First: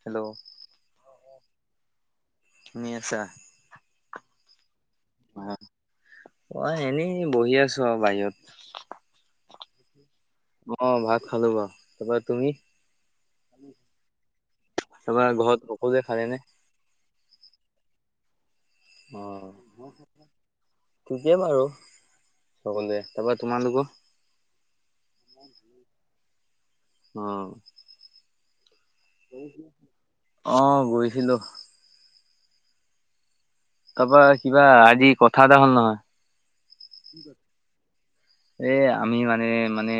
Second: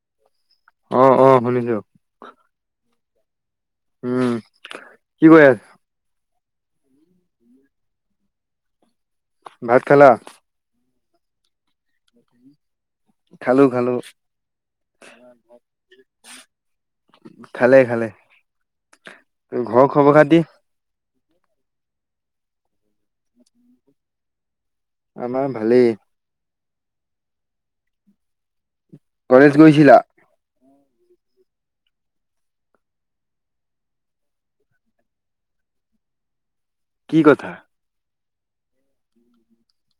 Hello অ অ শুনিছো শুনি আছা? উম কি কৰি আছ অ', অ', এনেই বহি আছো আৰু বাহিৰত। ভাত খালা? অ', ভাত খালো বাৰু, তাৰ পৰা তুমি? খালো খালো। তাৰপৰা ঘৰত সকলোৱে খালেনে? খালে খালে। ঘৰৰ খবৰ খাতি? অ'। থিকেই বাৰু সকলোৱে, তাৰপা তোমালোকৰ? আমাৰ ভালেই অ'। অ', কলেজ গৈছিলা? গৈছিলো। তাৰ পৰা কিবা আজি কথা এটা হ'ল নহয়। কি কথা? এ আমি মানে মানে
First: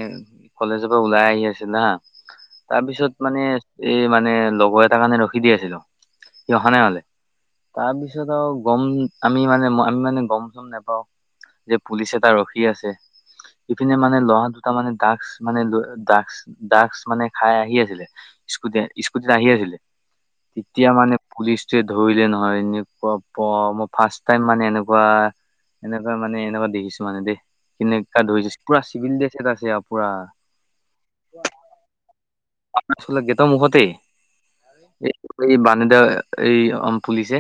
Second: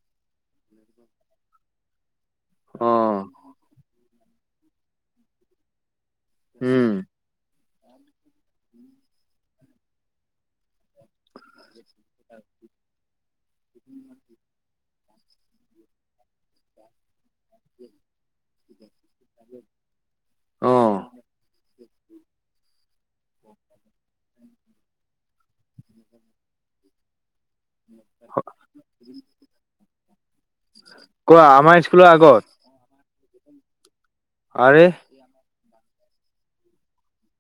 কলেজৰ পৰা ওলাই আহি আছিল হা। তাৰ অ পিছত মানে এই মানে লগৰ এটাৰ কাৰণে ৰখি দি আছিলো। সি অহা নাই উম মানে। তাৰ পিছত আৰু গম আমি মানে আমি মানে গম চম নেপাওঁ। যে পুলিচ এটা ৰখি আছে। ইপিনে মানে ল'ৰা দুটা মানে ড্ৰাগচ মানে ড্ৰাগচ ড্ৰাগচ মানে খাই আহি আছিলে স্কুটি স্কুটিত আহি আছিলে। অ তেতিয়া মানে পুলিচটোৱে ধৰিলে নহয় এনেকুৱা মই ফাৰ্ষ্ট টাইম মানে এনেকুৱা এনেকুৱা মানে এনেকুৱা দেখিছো মানে দেই। কেনেকুৱা ধৰিছে পুৰা চিভিল ড্ৰেছত আছে আৰু পুৰা। কোৱা আমাৰ স্কুলৰ আগত [unintelligible] গ্ৰেটৰ মুখতেই। আৰেহ! এই এই বানেদা এই পুলিচ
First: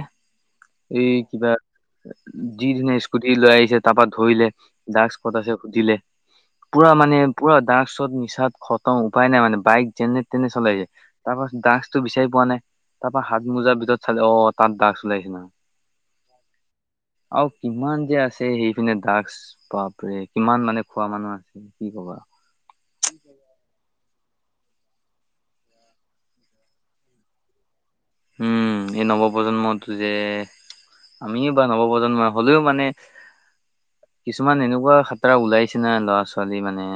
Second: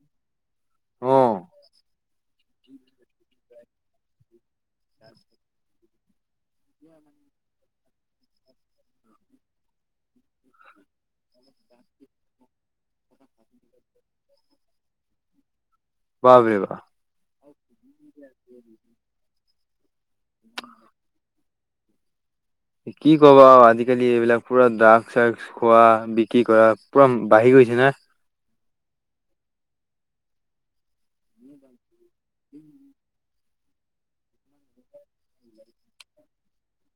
এই অ কিবা যিদিনা স্কুটি লৈ আহিছে তাৰ পৰা ধৰিলে ড্ৰাগচ ক'ত আছে সুধিলে। পুৰা মানে পুৰা ড্ৰাগচত নিছাত সতম উপায় নাই মানে বাইক যেনে তেনে চলাইছে। তাৰপা ড্ৰাগচটো বিচাৰি পোৱা নাই। তাৰপা হাত মোজাৰ ভিতৰত চালে অ' তাত ড্ৰাগচ চলাইছে মানে। বাপৰে বাপ! আৰু কিমান যে আছে সেই পিনে ড্ৰাগচ বাপ ৰে কিমান মানে খোৱা মানুহ আছে কি ক'বা। কি ক'বা আৰু আজি আজিকালি এইবিলাক পুৰা ড্ৰাগচ চ্ৰাগচ খোৱা বিক্ৰী কৰা পুৰা বাঢ়ি গৈছে না। উম, এই নৱপ্ৰজন্মতো যে আমিও বা নৱপ্ৰজন্ম হ'লেও মানে কিছুমান এনেকুৱা সাতৰা ওলাইছে না ল'ৰা ছোৱালী মানে।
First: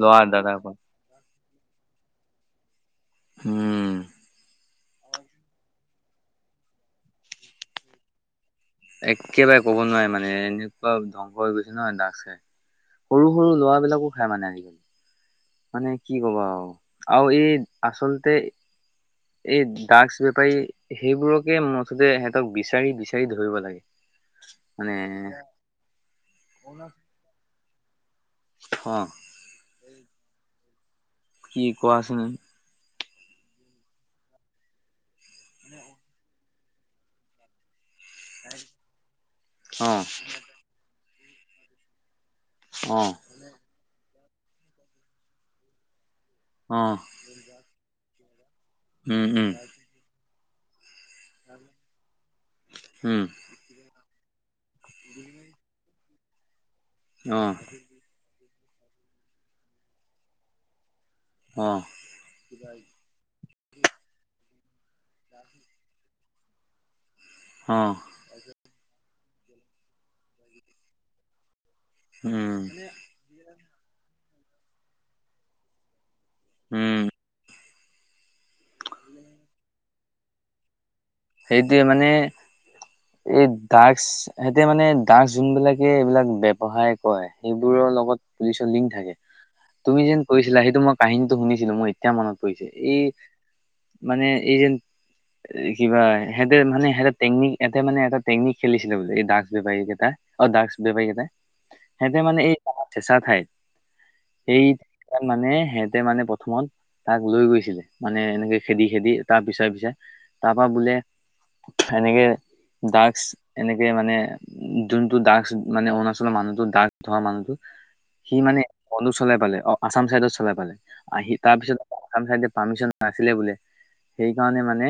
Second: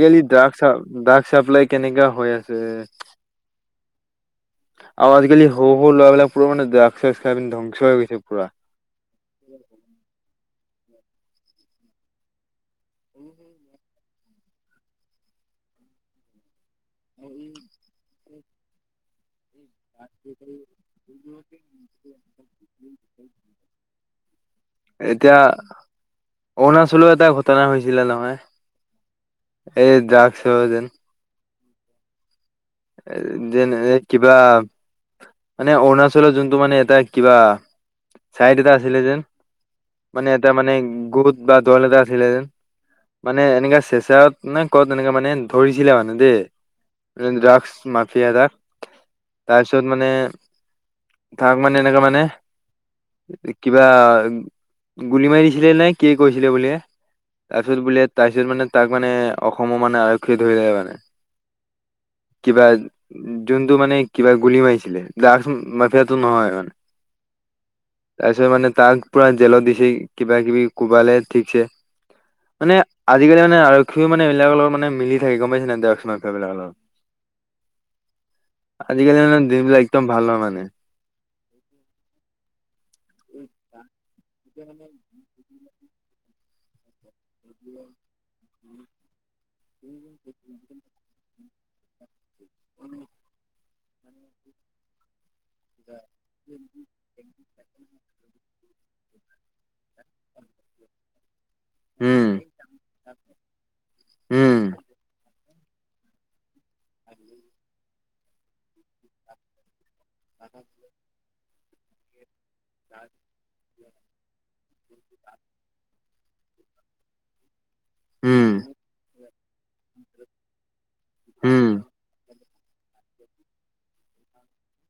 ল'ৰা দাদা ড্ৰাগচ পৰা। ড্ৰাগচ চাপ্লাই কেনেকা হৈ আছে। হম। আৰু আজিকালি সৰু সৰু ল'ৰাবিলাক পুৰা মানে ড্ৰাগ চাগ খাই পিনি ধ্বংস হৈ গৈছে পোৰা। একেবাৰে ক'ব নোৱাৰে মানে এনেকুৱা ধ্বংস হৈ গৈছে ন দাগচ খায়। সৰু সৰু ল'ৰা বিলাকো খাই মানে, মানে কি কবা আৰু আৰু এই আচলতে এই ড্ৰাগছ বেপাৰী সেইবোৰকে মুঠতে সিহঁতক বিচাৰি বিচাৰি এতিয়া ধৰিব লাগিব। এতিয়া অৰুণাচলৰ এটা ঘটনা হৈছিলে নহয়। অহ' এইেই ড্ৰাগছ [unintelligible] যেন কি কোৱাচোন। যেনে কিবা। মানে অৰুণাচলৰ যোনটো মানে এটা কিবা চাইড এটা আছিলে যেন অ মানে এটা মানে গোট বা দলে এটা আছিলে যেন। অহ' মানে এনেকা চেচাত নে ক'ত এনেকা মানে ধৰিছিলে মানে দেই অহ' ড্ৰাগচ মাফিয়া দাগ উম, উম। ত মানে তাক মানে এনেকা মানে উম কিবা গুলি মাৰি দিছিলে নে কি কৈছিলে বোলে, অ তাৰ পিছত বোলে তাৰপিছত মানে তাক মানে অসমৰ মানে আৰক্ষীয়ে ধৰিলে মানে অহ' কিবা যোনটো মানে কিবা গূলি মাৰিছিলে, ড্ৰাগ মাফিয়টো নহয় মানে অহ' তাৰপিছত মানে তাক পোৰা জেলত দিছে কিবা কিবি কোবালে ঠিকছে উম মানে আজিকালি মানে আৰক্ষীও মানে এইবিলাক লগত মিলি থাক গ'ম পাইছা নে ড্ৰাগছ মাফিয়া বিলাক লগত। উম। আজিকালি মানে দিনবিলাক একদম ভাল হয় লগা নাই। এতিয়া মানে এই ড্ৰাগচ এতিয়া মানে ড্ৰাগচ যোনবিলাক এইবিলাক ব্যৱসায় কৰে, সেইবোৰৰ লগত পুলিচৰ লিংক থাকে। তুমি যেন কৈছিলা, সেইটো মই কাহিনীটো শুনিছিলোঁ, মই এতিয়া মনত পৰিছে, এই মানে এই যে কিবা সিহঁতে মানে সিহঁতে টেকনিক এতে মানে এটা টেকনিক খেলিছিলে বোলে, এই ড্ৰাগ বেপাৰী কেইটা অ' ড্ৰাগচ বেপাৰীকেইটাই সিহঁতে উম মানে এই ঠেচা খাই সেই উম মানে সিহঁতে মানে ৰুমত তাক লৈ গৈছিলে মানে এনেকে খেদি খেদি তাৰ পিছে পিছে তাৰ পৰা বোলে এনেকে ড্ৰাগচ এনেকে মানে যোনটো ড্ৰাগচ মানে অৰুণাচলৰ মানুহতো ড্ৰাগছ ধৰা মানুহতো সি উম মানে [unintelligible] চলাই পালে অ' আছাম চাইদত চলাই পালে আহ সি তাৰ উম পিছত আন চাইদে পাৰৰ্মিচন নাছিলে বোলে সেইকাৰণে মানে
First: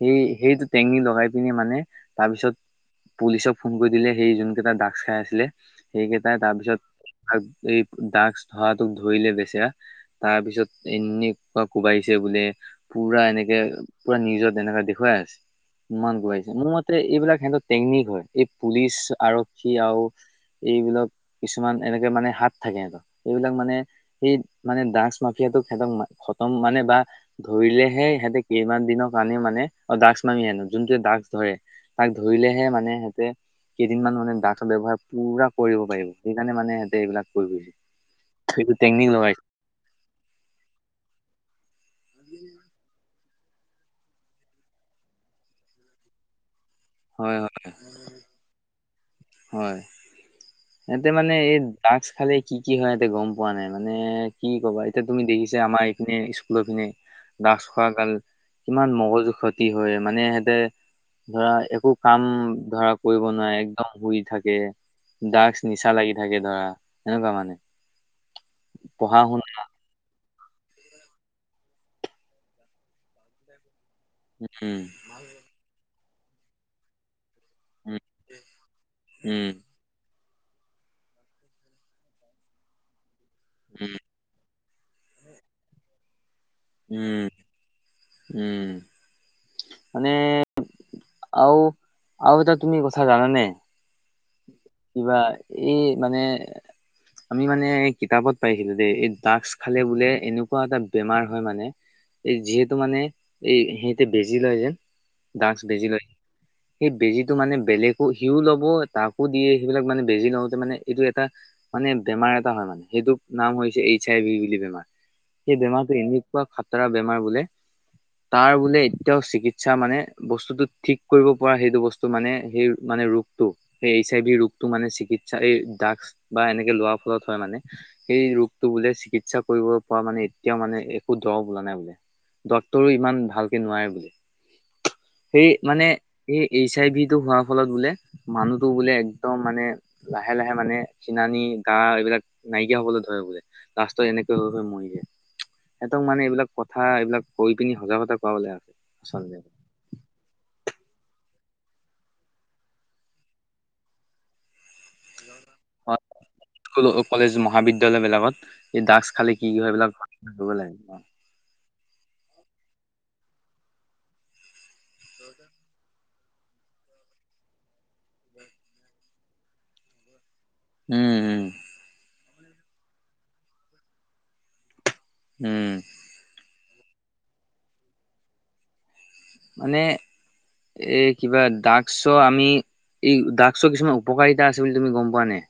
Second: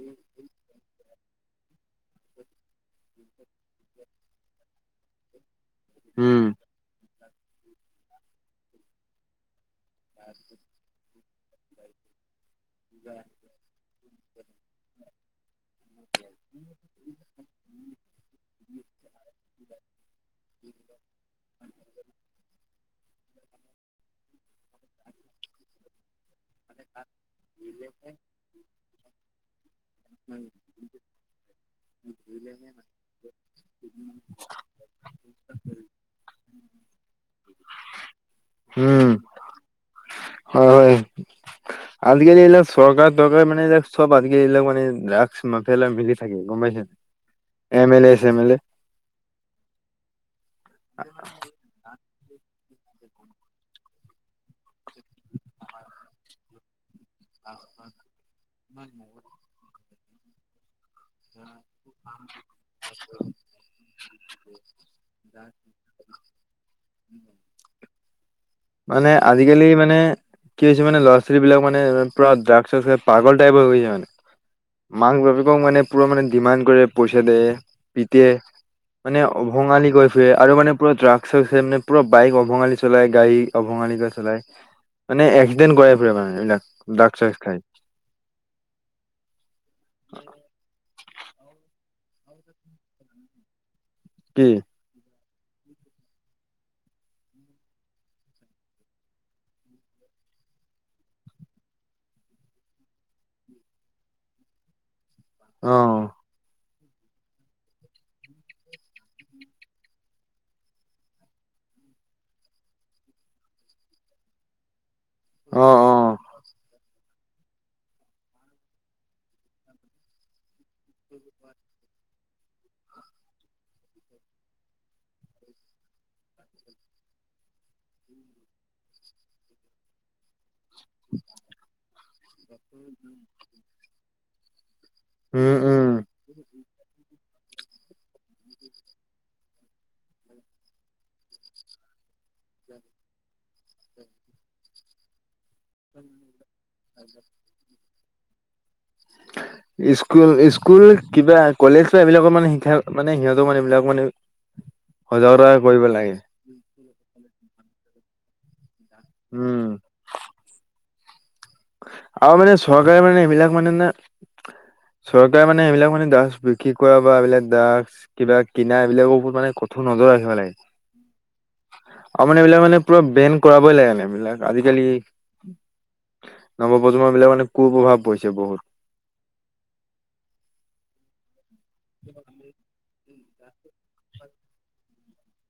সেই সেইটো টেঙনি লগাই পিনে মানে তাৰপিছত পুলিচক ফোন কৰি দিলে, সেই যোনকেইটা ড্ৰাগছ খাই আছিলে, সেইকেইটাই উম তাৰপিছত এই ড্ৰাগছ ধৰাটোক ধৰিলে বেচেৰা। তাৰ পিছত এনেকুৱা কোবাইছে বোলে পোৰা এনেকে পোৰা নিজৰ তেনেকুৱা দেখুৱাই আছে ইমান খুৱাইছে, মোৰ মতে এইবিলাক সিহঁতক টেকনিক হয়, এই পুলিচ আৰক্ষী আৰু এইবিলাক কিছুমান এনেকে মানে হাত থাকে সিহঁতৰ এইবিলাক মানে সেই মানে ড্ৰাগছ মাফিয়াটো সিহঁতক খতম মানে বা ধৰিলেহে সিহঁতক কেইমান দিনক মানি মানে অ' ড্ৰাগছ মামি আনো যোনটোৱে ড্ৰাগছ ধৰে, তাক ধৰিলেহে মানে সিহঁতে কেইদিনমান মানে ডাগৰ ব্যৱহাৰ পোৰা কৰিব পাৰিব, সেইকাৰণে মানে সিহঁতে এইবিলাক কৰি গৈছে সেইটো টেকনিক উম, লগাইছে হয়, হয়। আজিকালি এইবিলাক চৰকাৰ তৰকাৰ মানে এইবিলাক চব আজিকালি এইবিলাক মানে ড্ৰাগছ মাফিয়া লগে মিলি থাকে। গম পাইছেনে? হয় হয়। M L A, same L এ। হয়। [inaudible] ইহতে মানে এই ড্ৰাগছ খালে কি কি হয় ইহঁতে গম পোৱা নাই, মানে কি ক'বা এতিয়া তুমি দেখিছা আমাৰ নে স্কুলৰ পিনে ড্ৰাগছ খোৱা কান কিমান মগজু ক্ষতি হয়, মানে সিহঁতে ধৰা একো কাম ধৰা কৰিব নোৱাৰে। ম শুই থাকে, ড্ৰাগছ নিচা লাগি থাকে ধৰা এনেকুৱা মানে। মানে পঢ়া শুনা আজিকালি মানে কি হৈছে মানে ল'ৰা ছোৱালবিলাক মানে পুৰা ড্ৰাগ চাগ পাগল টাইপৰ হৈ গৈয়ে মানে। উ, উম। মাক বাপেক মানে পূৰা মানে ডিমাণ্ড কৰে, পইচা দিয়ে। উম পিটে মানে উম অ'ভঙালী গৈ আৰু মানে পুৰা ট্ৰাগ চাগ মানে পুৰা বাইক অভঙালী চলাই, গাড়ী উম অভঙালী চলায়। মানে এক্সিডেণ্ট কৰাই ফুৰে মানে এইবিলাক। ড্ৰাগছ উম, চাগছ খাই উম। মানে আৰু, আৰু এটা তুমি কথা জানানে? কি? কিবা এই মানে আমি মানে কিতাপত পাই আহিছিলোঁ দে, এই ড্ৰাগছ খালে বোলে এনেকুৱা এটা বেমাৰ হয় মানে এই যিহেতু মানে, এই সিহঁতে বেজি লয় যে ডাগছ অ বেজি লয়, সেই বেজিটো মানে বেলেগো সিও ল'ব, তাকো দিয়ে সেইবিলাক মানে বেজি লওঁতে মানে এইটো এটা মানে বেমাৰ এটা হয় মানে, সেইটোক নাম হৈছে এইচ আই ভি বুলি বেমাৰ। সেই অ অ বেমাৰটো এনেকুৱা খাতৰা বেমাৰ বোলে তাৰ বোলে এতিয়াও চিকিৎসা মানে বস্তুতো ঠিক কৰিব পৰা সেইটো বস্তু টো মানে সেই মানে ৰোগটো, সেই চাইডে ৰোগ টো মানে চিকিৎসা, এই ড্ৰাগ বা এনেকে লোৱাৰ ফলত হয় মানে। সেই ৰোগটো বোলে চিকিৎসা কৰিব পৰা মানে এতিয়াও মানে এ উদ্ভৱ হোৱা নাই বোলে, ডক্তৰেও ইমান ভালকে নোৱাৰে বোলে। সেই উম মানে উম এই এইচ আই ভিটো হোৱাৰ ফলত বোলে মানুহটো বোলে একদম মানে লাহে লাহে মানে চিনানী গা এইবিলাক নাইকিয়া হ'বলৈ ধৰে বোলে। লাষ্টত এনেকুৱা হৈ হৈ মৰি যায়। সিহঁতক মানে এইিলাক কথা, এইবিলাক কৈ পিনি সজাগতা কৰা লগা আছে আচলতে। স্কুল স্কুল কিবা কলেজ বা এইবিলাকৰ মানে শিক্ষা মানে সিহঁতৰ মানে এইবিলাক মানে সজাগতা কৰিব অ, লাগে। স্কুল কলেজ, মহাবিদ্যালয়বিলাকত এই ড্ৰাগছ খালে কি কি উম হয়, এইবিলাক হেৰি কৰিব লাগে। আৰু মানে চৰকাৰে মানে এইবিলাক মানে নে চৰকাৰে মানে এইবিলাক মানে ড্ৰাগছ বিক্ৰী কৰা বা এইবিলাক ড্ৰাগছ কিবা কিনা এইবিলাকৰ ওপৰত মানে কঠোৰ নজৰ ৰাখিব লাগে। উম, উম। আৰু মানে এইবিলাক মানে পুৰা বেন কৰাবই লাগেনে এইবিলাক, আজিকালি উম। নৱপ্ৰজন্মবিলাক মানে কুপ্ৰভাৱ পৰিছে বহুত। মানে এ, কিবা ড্ৰাগছৰ আমি ই ড্ৰাগছৰ কিছুমান উপকাৰিতা আছে বুলি তুমি গম পোৱা নে?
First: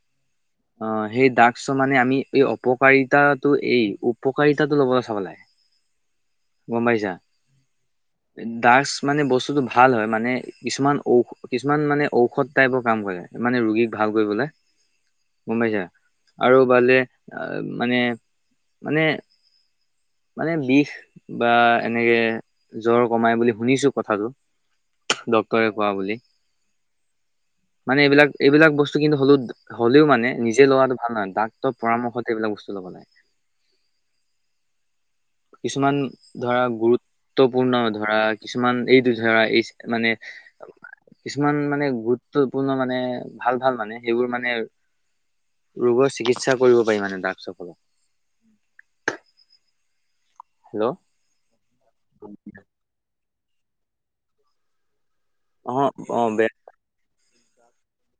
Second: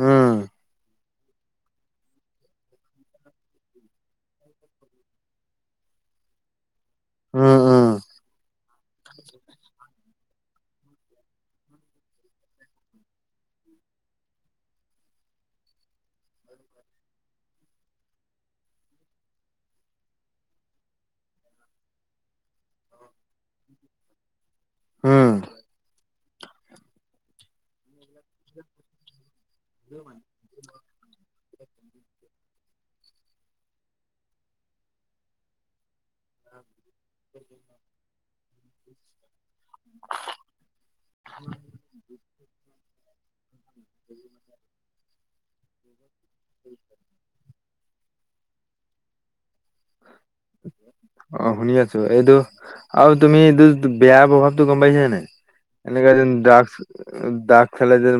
উম। অ'! সেই, ড্ৰাগছ মানে, আমি এই অপকাৰিতাটো, এই, উপকাৰিতাটো ল'বলৈ চাব লাগে। [inaudible] গম পাইছা? উম, উম। ডাগছ মানে, বস্তুটো ভাল হয়। মানে, কিছুমান ঔষধ কিছুমান মানে, ঔষধ টাইপৰ কাম কৰে। মানে, ৰোগীক ভাল কৰিবলৈ। গম পাইছা? আৰু ভালে, আঁ মানে, মানে মানে, বিষ বা এনেকে, জ্বৰ কমাই বুলি শুনিছোঁ, কথাটো। উম ডক্তৰে কোৱা বুলি। মানে এইবিলাক, এইবিলাক বস্তু কিন্তু, হ'লেও- হ'লেও, মানে। নিজে লোৱাটো ভাল নহয়। ডাক্তৰ পৰামৰ্শতে, এইবিলাক বস্তু ল'ব, লাগে। কিছুমান ধৰা, গুৰুত্বপূৰ্ণ ধৰা, কিছুমান এইটো ধৰা, এই মানে, কিছুমান মানে, গুৰুত্বপূৰ্ণ মানে, ভাল-ভাল মানে, সেইবোৰ মানে, ৰোগৰ চিকিৎসা কৰিব পাৰি মানে, ড্ৰাগছ সকলক। হেল্ল' অ'! শুনি আছোঁ। এইটো, আৰু তুমি, এইটো বেয়া প্ৰভাৱতো, গম পাইছা নাই? অ এনেকুৱা অ যে বে ড্ৰাগছ ড্ৰাগছ খালে যে,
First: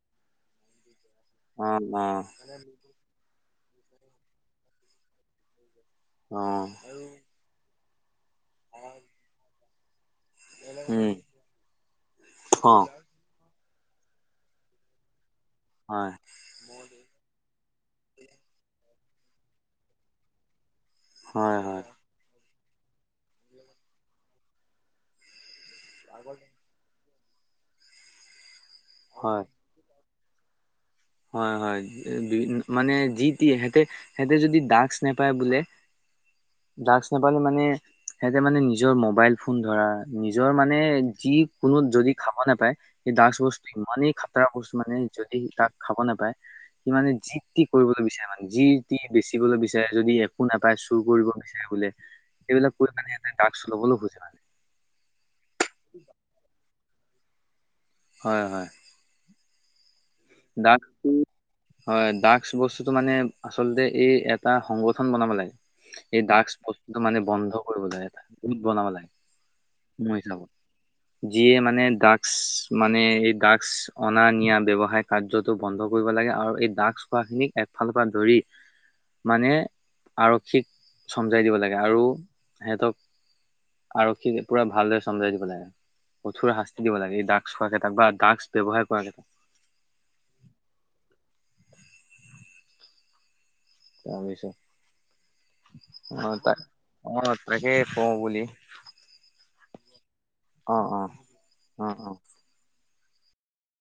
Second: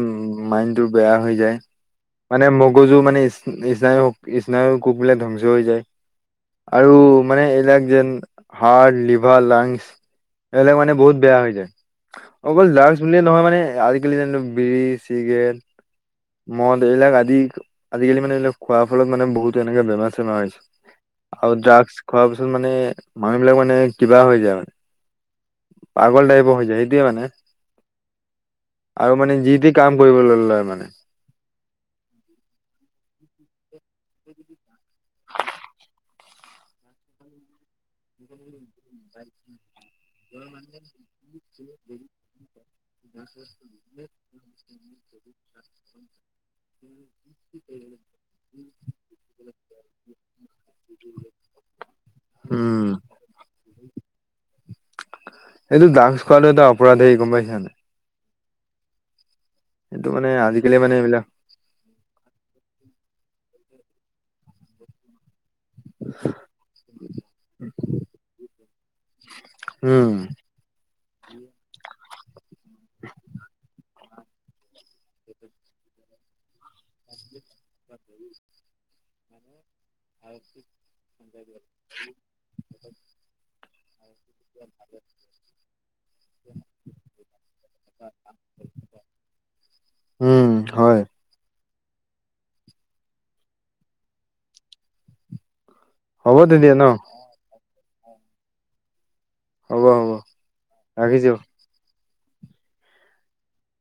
মাইণ্ডটো বেয়া হৈ যায়। অ অ মানে, ম মগজু মানে, স্নায়ু-স্নায়ু কোষবিলাক ধ্বংস হৈ যায়। অ আৰু মানে, এইবিলাক যেন, হাৰ্ট- লিভাৰ, লাঞ্চ এইবিলাক মানে, উম বহুত বেয়া হৈ যায়! অকল অ লাঞ্চ বোলে নহয় মানে, আজিকালি যেনে- বিড়ি, চিগাৰেট। হয়! মদ, এইবিলাক আজি, আজিকালি মানে, এইবিলাক খোৱাৰ ফলত মানে, বহুতো এনেকে বেমাৰ-চেমাৰ হৈছে। আৰু হয় হয় হয় ড্ৰাগছ খোৱাৰ পিছত মানে, মানুহ বিলাক মানে, কিবা হৈ যায়, মানে। পাগল টাইপৰ হৈ যায়, সেইটোৱে মানে। আৰু মানে, হয় যি টি কাম কৰিবলৈ লয়, মানে। হয়, হয়! মানে, যি টি। সিহঁতে, সিহঁতে যদি ডাগছ নাপায়, বোলে ড্ৰাগছ নাপালে মানে, উম, সিহঁতে মানে, নিজৰ মোবাইল ফোন ধৰা, নিজৰ মানে, যি কোনো যদি খাব নোপায়, সেই ড্ৰাগছ বস্তু, ইমানেই খাতৰা বস্তু! মানে, যদি ড্ৰাগছ খাব নাপায়। মানে, যি টি কৰিবলৈ বিচাৰে, মানে। যি এইটো টি বেচিবলৈ বিচাৰে, যদি একো নাপায়, চুৰ কৰিব বিচাৰে বোলে। সেইবিলাক কৰি মানে, এহঁতে ড্ৰাগছ ল'বলৈ খোজে মানে। এইটো, ড্ৰাগছ খোৱাটো, এটা অপৰাধ হে গম পাইছা নাই? হয়, হয়। সেইটো মানে, আজিকালি মানে ড্ৰগছটো এইবিলাক হয়! ড্ৰাগছ বস্তুটো মানে, আচলতে এই, এটা সংগঠন বনাব লাগে। এই ড্ৰাগছ বস্তুটো মানে, বন্ধ কৰিব লাগে। এটা গোট বনাব লাগে। উম, মোৰ হিচাপত, যিয়ে মানে, ড্ৰাগছ মানে, এই ড্ৰাগছ অনা-নিয়া ব্যৱসায় কাৰ্যটো বন্ধ কৰিব লাগে। আৰু এই, দ্ৰাগছ খোৱাখিনিক এফালৰ পৰা ধৰি, মানে আৰক্ষীক চমজাই দিব লাগে। আৰু সিহঁতক, আৰক্ষীক পূৰা ভালদৰে, চমজাই দিব লাগে। কঠোৰ শাস্তি দিব লাগে। এই ড্ৰাগছ খোৱা কেইটাক বা ড্ৰাগছ ব্যৱহাৰ কৰা, কেইটাক। উম! হয়। ভাবিছোঁ! অ'! হ'ব [unintelligible] তেতিয়া ন অ'! তাকে, কওঁ বুলি। হ'ব, হ'ব, অ অ ৰাখিছোঁ। অ অ